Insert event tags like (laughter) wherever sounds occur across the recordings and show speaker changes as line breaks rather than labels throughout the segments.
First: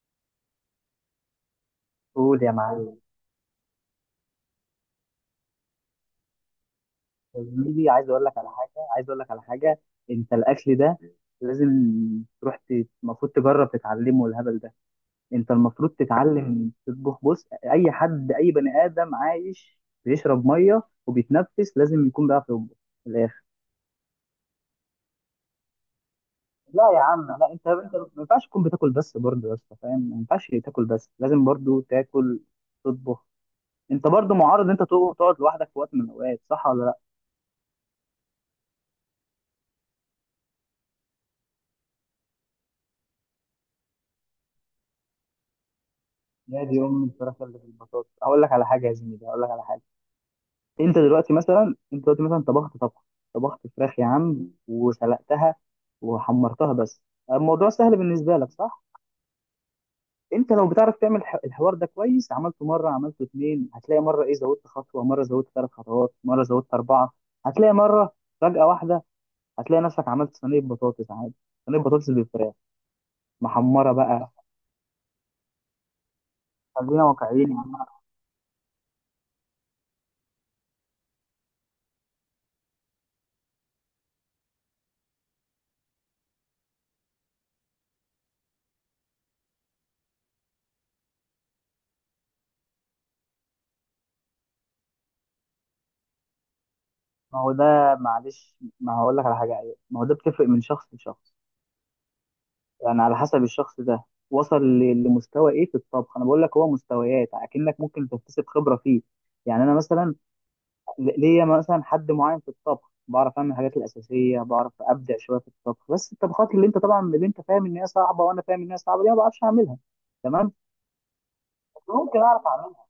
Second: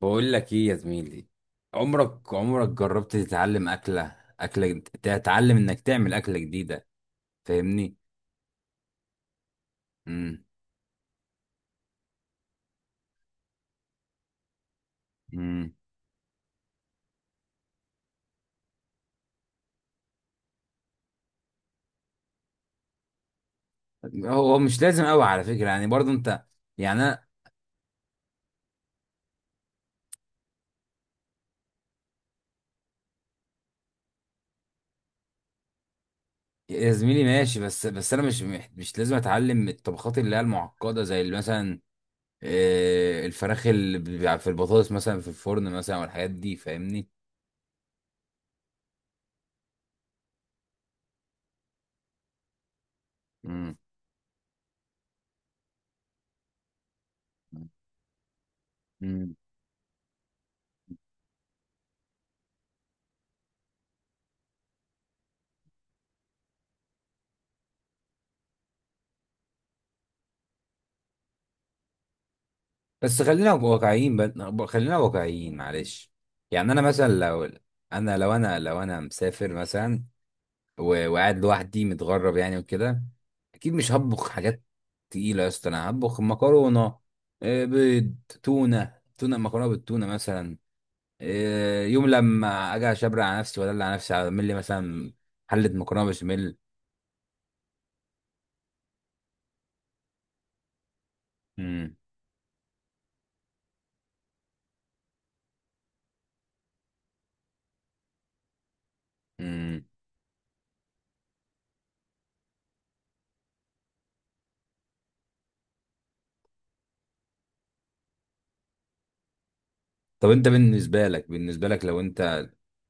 بقول لك ايه يا زميلي؟ عمرك
قول يا
عمرك
معلم.
جربت تتعلم انك تعمل اكله جديده؟
يا زميلي
فاهمني؟
عايز اقول لك على حاجه، انت
امم
الاكل ده لازم المفروض تجرب تتعلمه، الهبل ده. انت
امم
المفروض تتعلم تطبخ. بص، اي حد، اي بني ادم عايش بيشرب ميه وبيتنفس لازم يكون بيعرف يطبخ في الاخر.
هو مش لازم قوي على فكره، يعني برضو انت.
لا يا
يعني انا.
عم، لا، انت ما ينفعش تكون بتاكل بس، برضه يا اسطى فاهم، ما ينفعش تاكل بس، لازم برضه تاكل تطبخ. انت برضه معرض ان انت تقعد لوحدك في وقت من الاوقات، صح ولا
يا
لا؟
زميلي ماشي، بس انا مش مش لازم اتعلم الطبخات اللي هي المعقده، زي اللي مثلا الفراخ اللي بيبقى في البطاطس مثلا، في الفرن مثلا، والحاجات دي.
نادي ام
فاهمني؟
الفراخ اللي في البطاطس، هقول لك على حاجه يا زميلي، هقول لك على حاجه انت دلوقتي مثلا، طبخت فراخ يا عم وسلقتها وحمرتها بس، الموضوع سهل بالنسبه لك صح؟
امم
انت لو بتعرف تعمل الحوار ده كويس، عملته مره، عملته اتنين، هتلاقي مره ايه زودت خطوه، مره زودت ثلاث خطوات، مره زودت اربعه. هتلاقي مره فجاه واحده هتلاقي نفسك عملت صينيه بطاطس عادي، صينيه بطاطس بالفراخ
بس
محمره بقى.
خلينا واقعيين، معلش. يعني انا
خلينا
مثلا، لو
واقعيين.
انا مسافر مثلا، وقاعد لوحدي متغرب يعني، وكده اكيد مش هطبخ حاجات تقيله يا اسطى. انا هطبخ مكرونه، بيض، تونه، مكرونه بالتونه مثلا، يوم لما اجي اشبر على نفسي، ولا على نفسي اعمل لي مثلا حله مكرونه بشاميل.
ما هو ده، معلش ما هقول لك على حاجه. أيوة. ما هو ده بتفرق من شخص لشخص،
مم،
يعني على حسب الشخص ده وصل لمستوى ايه في الطبخ. انا بقول لك هو مستويات، اكنك ممكن تكتسب خبره فيه. يعني انا
مم.
مثلا، ليا مثلا حد معين في الطبخ، بعرف اعمل الحاجات الاساسيه، بعرف ابدع شويه في الطبخ، بس الطبخات اللي انت طبعا، اللي انت فاهم ان هي صعبه وانا فاهم ان هي صعبه، دي ما بعرفش اعملها.
طب انت
تمام،
بالنسبه لك لو
ممكن
انت،
اعرف اعملها.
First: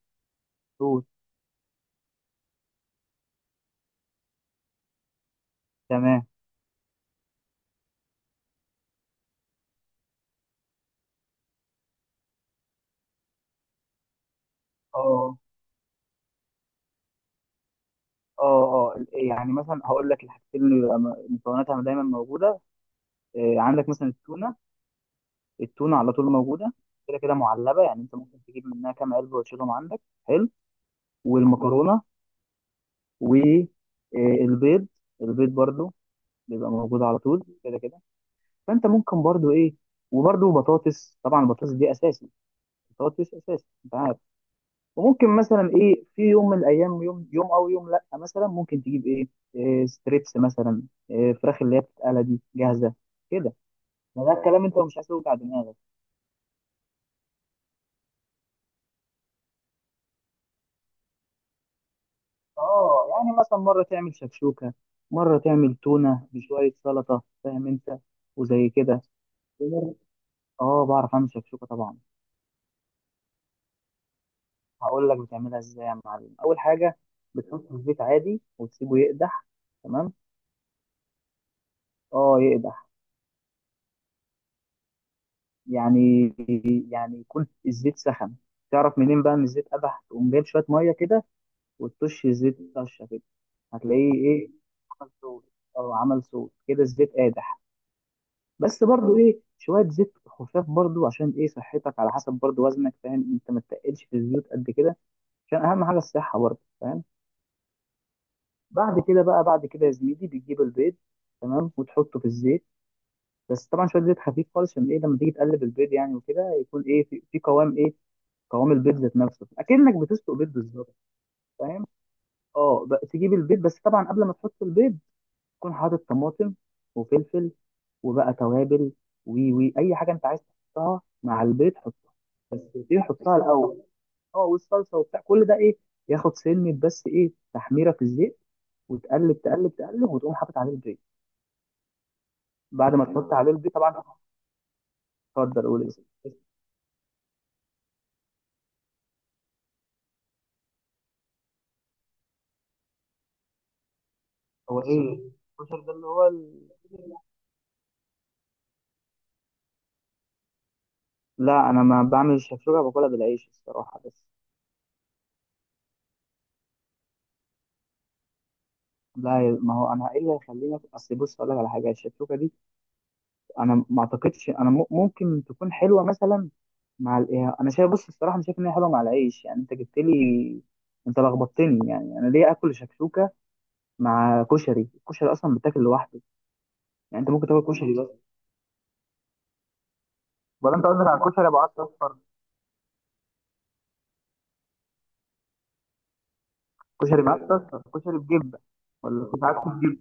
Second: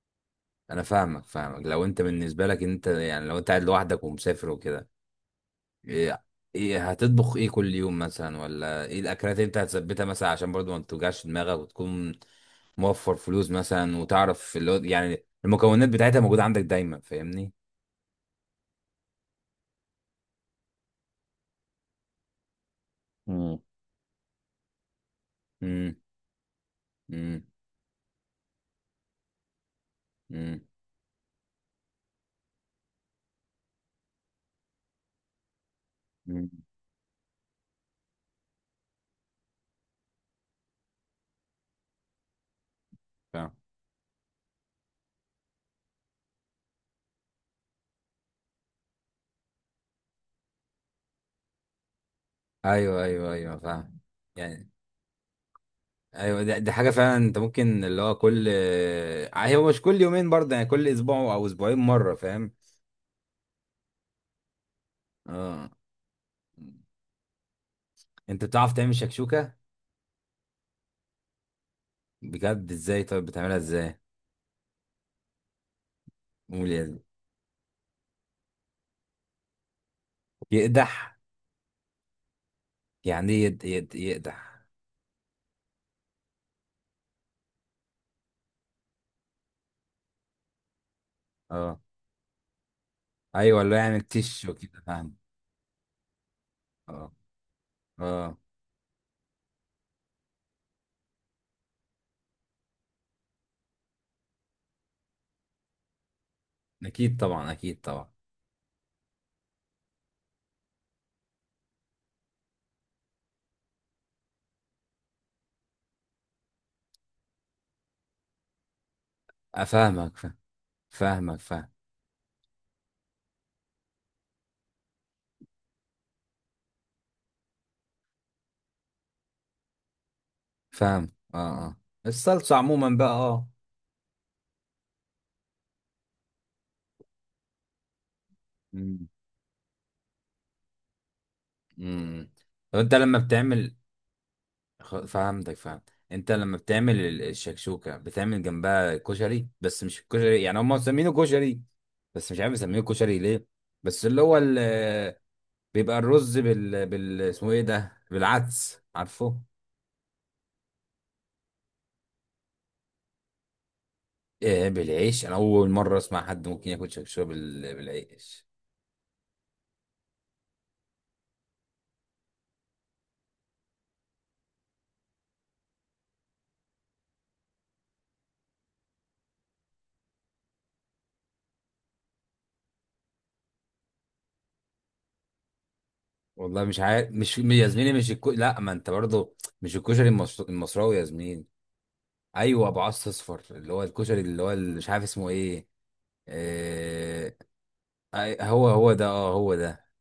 انا
دول
فاهمك لو انت، بالنسبه لك انت يعني، لو انت قاعد لوحدك ومسافر وكده، ايه
تمام.
ايه هتطبخ ايه كل يوم مثلا، ولا ايه الاكلات اللي انت هتثبتها مثلا، عشان برضو ما توجعش دماغك وتكون موفر فلوس مثلا، وتعرف اللي هو يعني
اه،
المكونات بتاعتها موجوده عندك دايما، فاهمني؟
اه، اه. يعني مثلا هقول لك الحاجتين اللي بيبقى مكوناتها دايما موجوده.
مم.
عندك مثلا التونه،
امم،
التونه على طول موجوده، كده كده
امم،
معلبه، يعني انت ممكن تجيب منها كام علبه وتشيلهم عندك. حلو،
امم،
والمكرونه والبيض. البيض برضو
امم.
بيبقى موجود على طول كده كده. فانت ممكن برضو ايه، وبرضو بطاطس طبعا، البطاطس دي اساسي، بطاطس
فاهم.
اساسي انت عارف. وممكن مثلا ايه في يوم من الايام، يوم يوم او يوم لا مثلا، ممكن تجيب ايه، إيه ستريبس مثلا، إيه فراخ اللي هي بتتقلى دي جاهزه
ايوه، ايوه،
كده.
ايوه، فاهم.
ما ده الكلام،
يعني
انت مش عايز توجع دماغك.
ايوه، دي حاجه فعلا انت ممكن، اللي هو كل، هو مش كل يومين برضه، يعني كل اسبوع او اسبوعين مره، فاهم.
اه يعني مثلا مرة تعمل شكشوكة، مرة
اه.
تعمل تونة بشوية سلطة، فاهم انت،
انت
وزي
بتعرف تعمل
كده.
شكشوكة؟
ومرة- اه بعرف اعمل شكشوكة طبعا.
بجد؟ ازاي؟ طيب بتعملها ازاي؟
هقول لك بتعملها ازاي يا معلم. اول
قول يا
حاجة
زلمة.
بتحطه في الزيت عادي وتسيبه يقدح، تمام.
يقدح؟
اه يقدح.
يعني ايه، يقدح؟
يعني يعني يكون الزيت سخن. تعرف منين بقى ان الزيت قدح؟ تقوم جايب شوية مية كده
اه.
وتطش الزيت طشة كده،
ايوه، اللي هو يعني
هتلاقيه
تش
ايه
وكده،
عمل
فاهم.
صوت. اه عمل صوت كده،
اه،
الزيت قادح.
اه.
بس برضو ايه، شويه زيت خفاف برضو، عشان ايه، صحتك، على حسب برضو وزنك فاهم انت، ما تتقلش في الزيوت قد كده، عشان اهم حاجه الصحه برضو فاهم.
اكيد طبعا، اكيد طبعا.
بعد كده بقى، بعد كده يا زميلي بتجيب البيض، تمام، وتحطه في الزيت، بس طبعا شويه زيت خفيف خالص، عشان ايه، لما تيجي تقلب البيض يعني وكده، يكون ايه في، قوام ايه، قوام البيض ذات نفسه، اكنك
افهمك،
بتسلق
فاهم.
بيض بالظبط
فاهمك، فاهم
فاهم. اه بقى تجيب البيض، بس طبعا قبل ما تحط البيض تكون حاطط طماطم وفلفل وبقى توابل وي وي اي حاجه انت عايز تحطها
فاهم، اه،
مع
اه.
البيض، حطها.
الصلصة
بس
عموما
ايه،
بقى،
حطها
اه.
الاول، اه والصلصه وبتاع، كل ده ايه ياخد سنه، بس ايه تحميره في الزيت
امم،
وتقلب تقلب وتقوم حاطط عليه البيض.
امم. طب انت
بعد ما
لما
تحط عليه البيض
بتعمل،
طبعا،
فهمتك،
اتفضل قول
فهمت،
اسم.
انت لما بتعمل الشكشوكه بتعمل جنبها كشري، بس مش الكشري يعني، هم مسمينه كشري، بس مش عارف يسميه كشري ليه، بس اللي هو
هو ايه الكشري ده،
بيبقى
اللي هو
الرز
ال...
بال بال اسمه ايه ده، بالعدس، عارفه؟
لا انا ما بعمل الشكشوكه، باكلها بالعيش الصراحه بس.
ايه، بالعيش؟ انا اول مره اسمع حد ممكن ياكل شكشوكه بالعيش.
لا ما هو انا ايه اللي هيخليني، اصل بص اقول لك على حاجه، الشكشوكه دي انا ما اعتقدش انا ممكن تكون حلوه مثلا مع الايه، انا شايف، بص الصراحه انا شايف ان هي حلوه مع العيش. يعني انت جبت لي، انت لخبطتني، يعني انا ليه اكل شكشوكه مع كشري؟ الكشري اصلا بتاكل لوحده،
والله مش عارف،
يعني انت
مش
ممكن تاكل
يا زميلي،
كشري بس.
مش لا، ما انت برضه، مش الكشري
ولا انت
المصراوي يا
قصدك على
زميلي.
كشري ابو عدس اصفر؟
ايوه، ابو عص اصفر، اللي هو الكشري، اللي هو مش عارف اسمه ايه.
كشري
آه،
بعدس اصفر، كشري بجبه،
هو ده،
ولا
اه،
كنت
هو
عدس
ده.
بجبه.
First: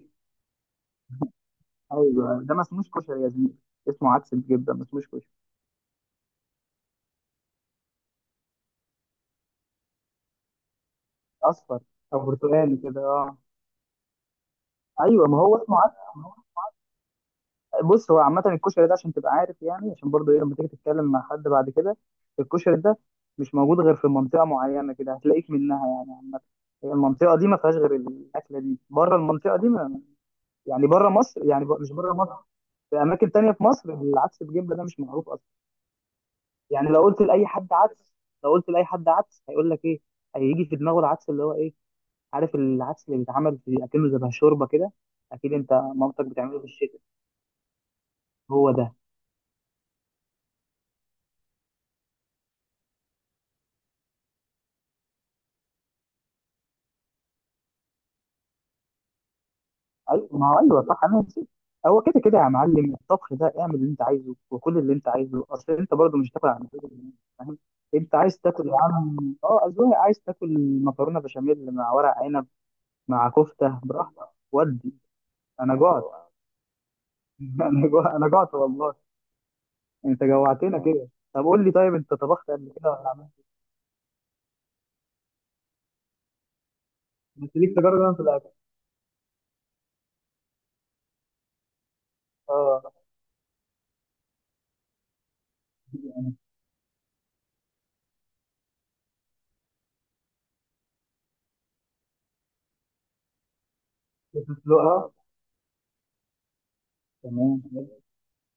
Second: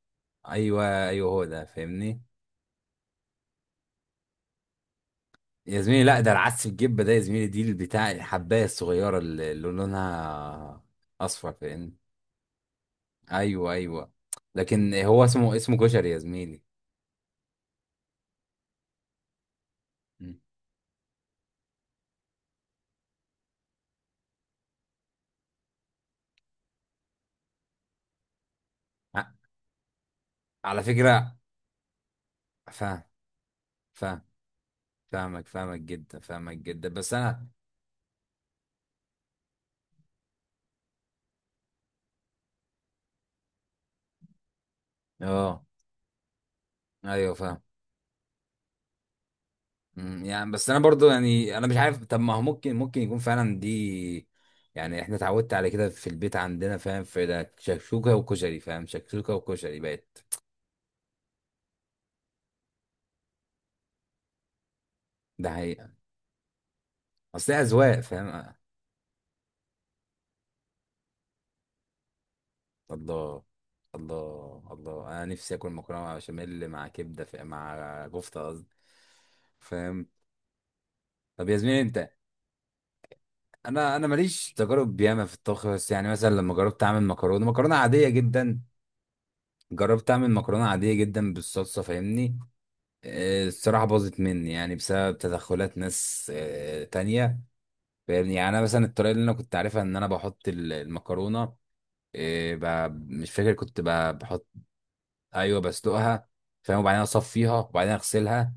ايوه، ايوه، هو ده، فاهمني.
ايوه ده ما اسموش كشري يا زميلي، اسمه عدس بجبه ما اسموش كشري.
يا زميلي لا، ده العدس الجبه ده يا زميلي، دي بتاع الحبايه الصغيره اللي لونها اصفر،
اصفر
فاهمني.
او برتقالي كده اه.
ايوه، ايوه، لكن هو
ايوه ما
اسمه
هو
اسمه
اسمه عدس.
كشري يا زميلي.
بص هو عامة الكشري ده عشان تبقى عارف يعني، عشان برضو
مم.
ايه، لما تيجي تتكلم مع حد بعد كده. الكشري ده مش موجود غير في منطقة معينة كده هتلاقيك منها، يعني عامة، هي المنطقة دي ما فيهاش غير الأكلة دي، بره
ع-
المنطقة دي ما،
على
يعني بره
فكره.
مصر، مش بره مصر، في
فاهم
أماكن تانية في مصر
فاهم
العدس بجبلة ده مش معروف
فاهمك
أصلا.
فاهمك جدا، فاهمك
يعني
جدا،
لو
بس
قلت
انا،
لأي حد عدس، لو قلت لأي حد عدس هيقول لك إيه، هيجي في دماغه العدس اللي هو إيه، عارف العدس اللي بيتعمل في أكنه زي شوربة كده، أكيد
اه،
أنت مامتك بتعمله في الشتاء.
ايوه، فاهم.
هو ده.
مم، يعني بس انا برضو، يعني انا مش عارف، طب ما هو ممكن يكون فعلا دي. يعني احنا اتعودت على كده في البيت عندنا، فاهم، في ده شكشوكه وكشري، فاهم، شكشوكه وكشري
ايوه
بقت.
ما هو ايوه صح، انا نسيت. هو كده كده يا معلم، الطبخ ده اعمل اللي انت عايزه وكل اللي انت عايزه،
ده
اصل
حقيقه.
انت برضه مش هتاكل عن كده.
اصل
فاهم،
هي اذواق،
انت عايز
فاهم.
تاكل يا عم، اه اذواق، عايز تاكل مكرونه بشاميل مع ورق عنب مع
الله،
كفته براحتك
الله،
ودي.
الله، انا نفسي اكل
انا جعت.
مكرونه بشاميل مع كبده، في،
(laughs) انا
مع
جوع، انا
كفته
جعت
قصدي،
والله.
فاهم.
انت جوعتنا كده. طب
طب يا
قول لي،
زميلي
طيب
انت،
انت طبخت قبل كده ولا عملت؟
انا ماليش تجارب ياما في الطبخ، بس يعني مثلا لما جربت اعمل مكرونه
بس ليك
مكرونه
تجارب
عاديه
انا في الاكل.
جدا، جربت اعمل مكرونه عاديه جدا بالصلصه، فاهمني.
اه
الصراحة باظت مني، يعني بسبب تدخلات ناس تانية، فاهمني. يعني أنا مثلا، الطريقة اللي أنا كنت عارفها، إن أنا بحط المكرونة، مش فاكر، كنت بحط،
بتسلقها،
أيوه بسلقها، فاهم، وبعدين أصفيها
تمام.
وبعدين أغسلها،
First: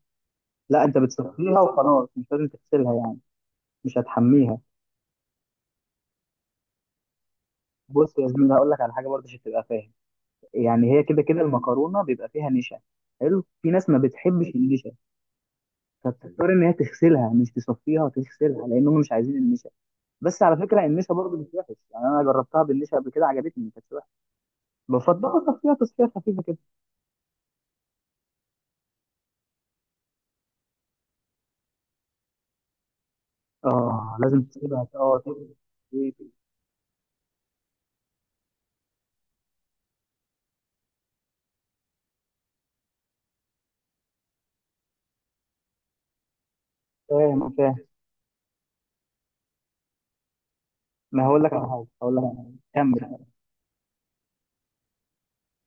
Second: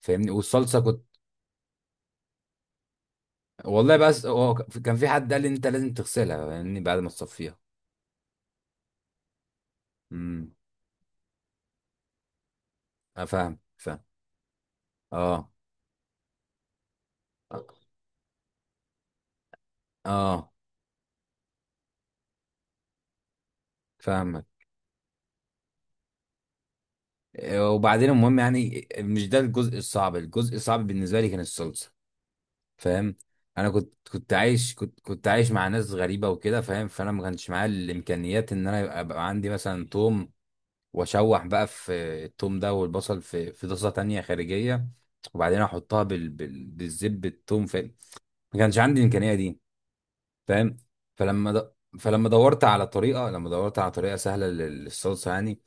فاهمني، والصلصة
لا انت
كنت،
بتسلقيها وخلاص، مش لازم تغسلها يعني،
والله
مش
بس هو
هتحميها.
كان في حد قال لي أنت لازم تغسلها، فاهمني، بعد ما تصفيها.
بص يا زميلي هقول لك على حاجه برضه عشان تبقى فاهم،
امم.
يعني هي كده كده المكرونه بيبقى فيها نشا،
أنا
حلو،
فاهم
في ناس ما
فاهم
بتحبش النشا،
أه،
فبتضطر ان هي تغسلها، مش تصفيها تغسلها، لان هم مش عايزين النشا. بس
أه،
على فكره النشا برضه مش وحش، يعني انا جربتها بالنشا قبل كده عجبتني ما كانتش وحشه.
فاهمك.
بفضل اصفيها تصفيه خفيفه كده.
وبعدين المهم، يعني مش ده الجزء الصعب، الجزء الصعب بالنسبة لي كان الصلصة، فاهم. انا كنت
اه
كنت
لازم
عايش
تسيبها،
كنت
اه
كنت عايش مع ناس
تسيبها.
غريبه وكده، فاهم، فانا ما كانش معايا الامكانيات ان انا يبقى عندي مثلا توم، واشوح بقى في التوم ده، والبصل في طاسه تانية خارجيه، وبعدين احطها بالزب
فاهم
التوم،
فاهم.
فاهم. ما كانش عندي الامكانيه دي، فاهم.
ما هقول
فلما
لك على
د...
حاجه،
فلما دورت على
كمل.
طريقه لما دورت على طريقه سهله للصلصه يعني،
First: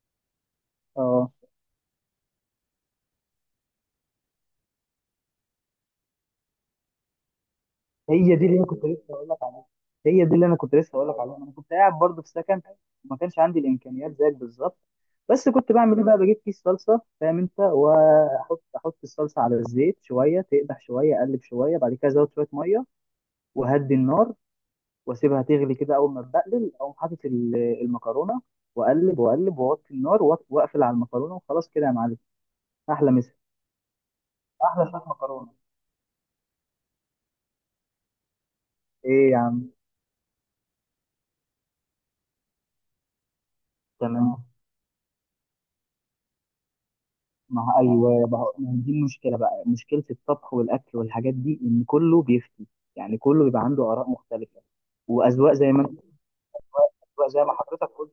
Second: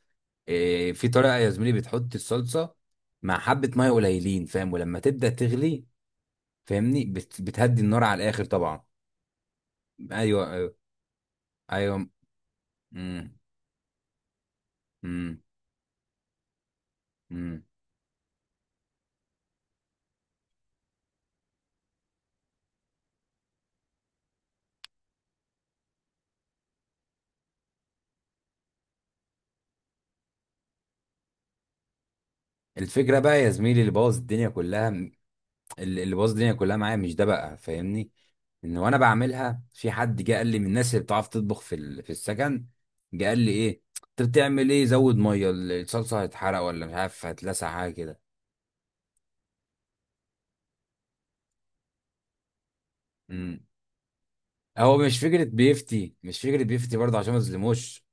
في
اه،
طريقه يا زميلي، بتحط الصلصه مع حبه ميه قليلين، فاهم، ولما تبدا تغلي، فاهمني، بتهدي النار على
هي
الاخر
دي اللي انا
طبعا.
كنت لسه هقول لك، هي دي اللي
ايوه،
انا
ايوه،
كنت لسه هقول لك عليها، انا كنت قاعد
ايوه.
برضه في سكن وما
امم،
كانش عندي الامكانيات زيك بالظبط،
امم،
بس كنت بعمل ايه بقى، بجيب كيس صلصه فاهم انت،
امم.
احط الصلصه على الزيت، شويه تقدح، شويه اقلب، شويه بعد كده ازود شويه ميه وهدي النار واسيبها تغلي كده، اول ما تبقلل اقوم حاطط المكرونه، واقلب واوطي النار واقفل على المكرونه وخلاص كده يا معلم. احلى
الفكره
مسا،
بقى يا زميلي، اللي بوظ الدنيا
احلى
كلها،
شويه مكرونه.
اللي بوظ الدنيا كلها معايا، مش ده بقى، فاهمني؟ ان وانا
ايه يا
بعملها،
عم.
في حد جه قال لي من الناس اللي بتعرف تطبخ في في السكن، جه قال لي ايه، انت
تمام.
بتعمل ايه، زود ميه، الصلصه هتحرق، ولا مش عارف
ما
هتلسع،
هو-
حاجه كده.
ايوه، ما هي دي المشكله بقى، مشكله الطبخ والاكل والحاجات دي، ان كله بيفتي، يعني كله
امم.
بيبقى عنده اراء مختلفه
هو
واذواق زي ما انت،
مش فكره بيفتي برضه
أذواق
عشان ما
زي ما حضرتك
اظلموش،
قلت.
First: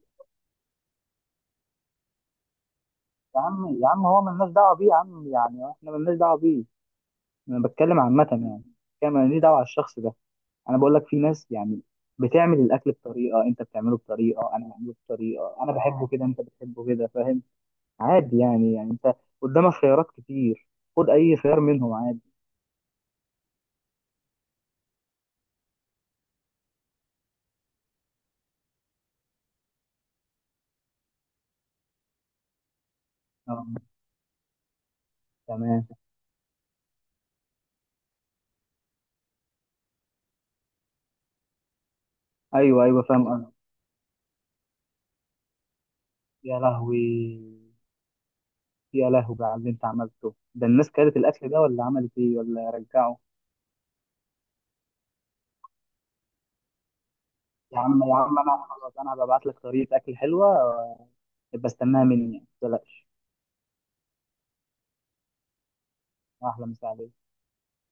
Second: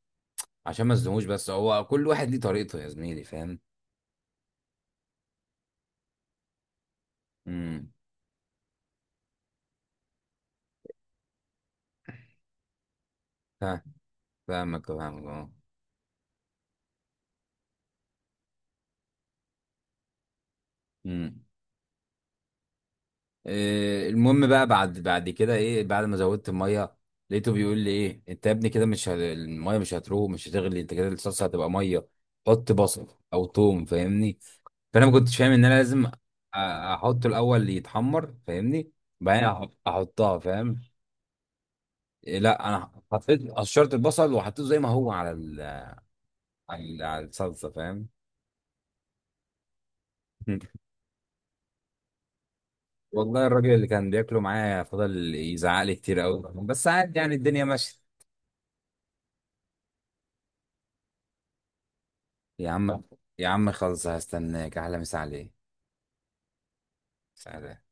بس هو كل واحد ليه طريقته يا زميلي،
يا
فاهم.
عم، يا عم هو ملناش دعوه بيه يا عم، يعني احنا ملناش دعوه بيه، انا
امم.
بتكلم عامه يعني، كان ماليش دعوه على الشخص ده. انا بقول لك في ناس يعني بتعمل الاكل بطريقه، انت
فاهم-
بتعمله بطريقه، انا
فاهمك
بعمله
فاهمك اه.
بطريقه، انا بحبه كده، انت بتحبه كده، فاهم. عادي يعني، يعني انت قدامك خيارات كتير، خد اي
امم.
خيار منهم عادي.
المهم بقى، بعد كده ايه بعد ما زودت الميه، لقيته بيقول لي ايه، انت يا ابني كده مش الميه مش هتروح مش هتغلي، انت كده الصلصه هتبقى ميه، حط بصل او
آه،
توم، فاهمني. فانا ما كنتش فاهم ان انا
تمام.
لازم احطه الاول يتحمر، فاهمني، بعدين احطها، فاهم. لا
ايوه
انا
ايوه فاهم
حطيت،
قصدك.
قشرت البصل وحطيته زي ما هو
يا لهوي.
على الصلصه، فاهم.
يا لهوي بقى على اللي انت عملته ده،
(laughs)
الناس كلت الاكل ده ولا عملت ايه، ولا رجعه؟
والله الراجل اللي كان بياكله معايا فضل يزعق لي كتير قوي، بس عادي يعني، الدنيا
يا
ماشيه.
عم، يا عم انا خلاص انا ببعت لك طريقه اكل حلوه، يبقى استناها مني يعني، ما
يا عم
تقلقش.
يا عم خلص، هستناك، احلى مسا عليك.
احلى مساعده.
سلام.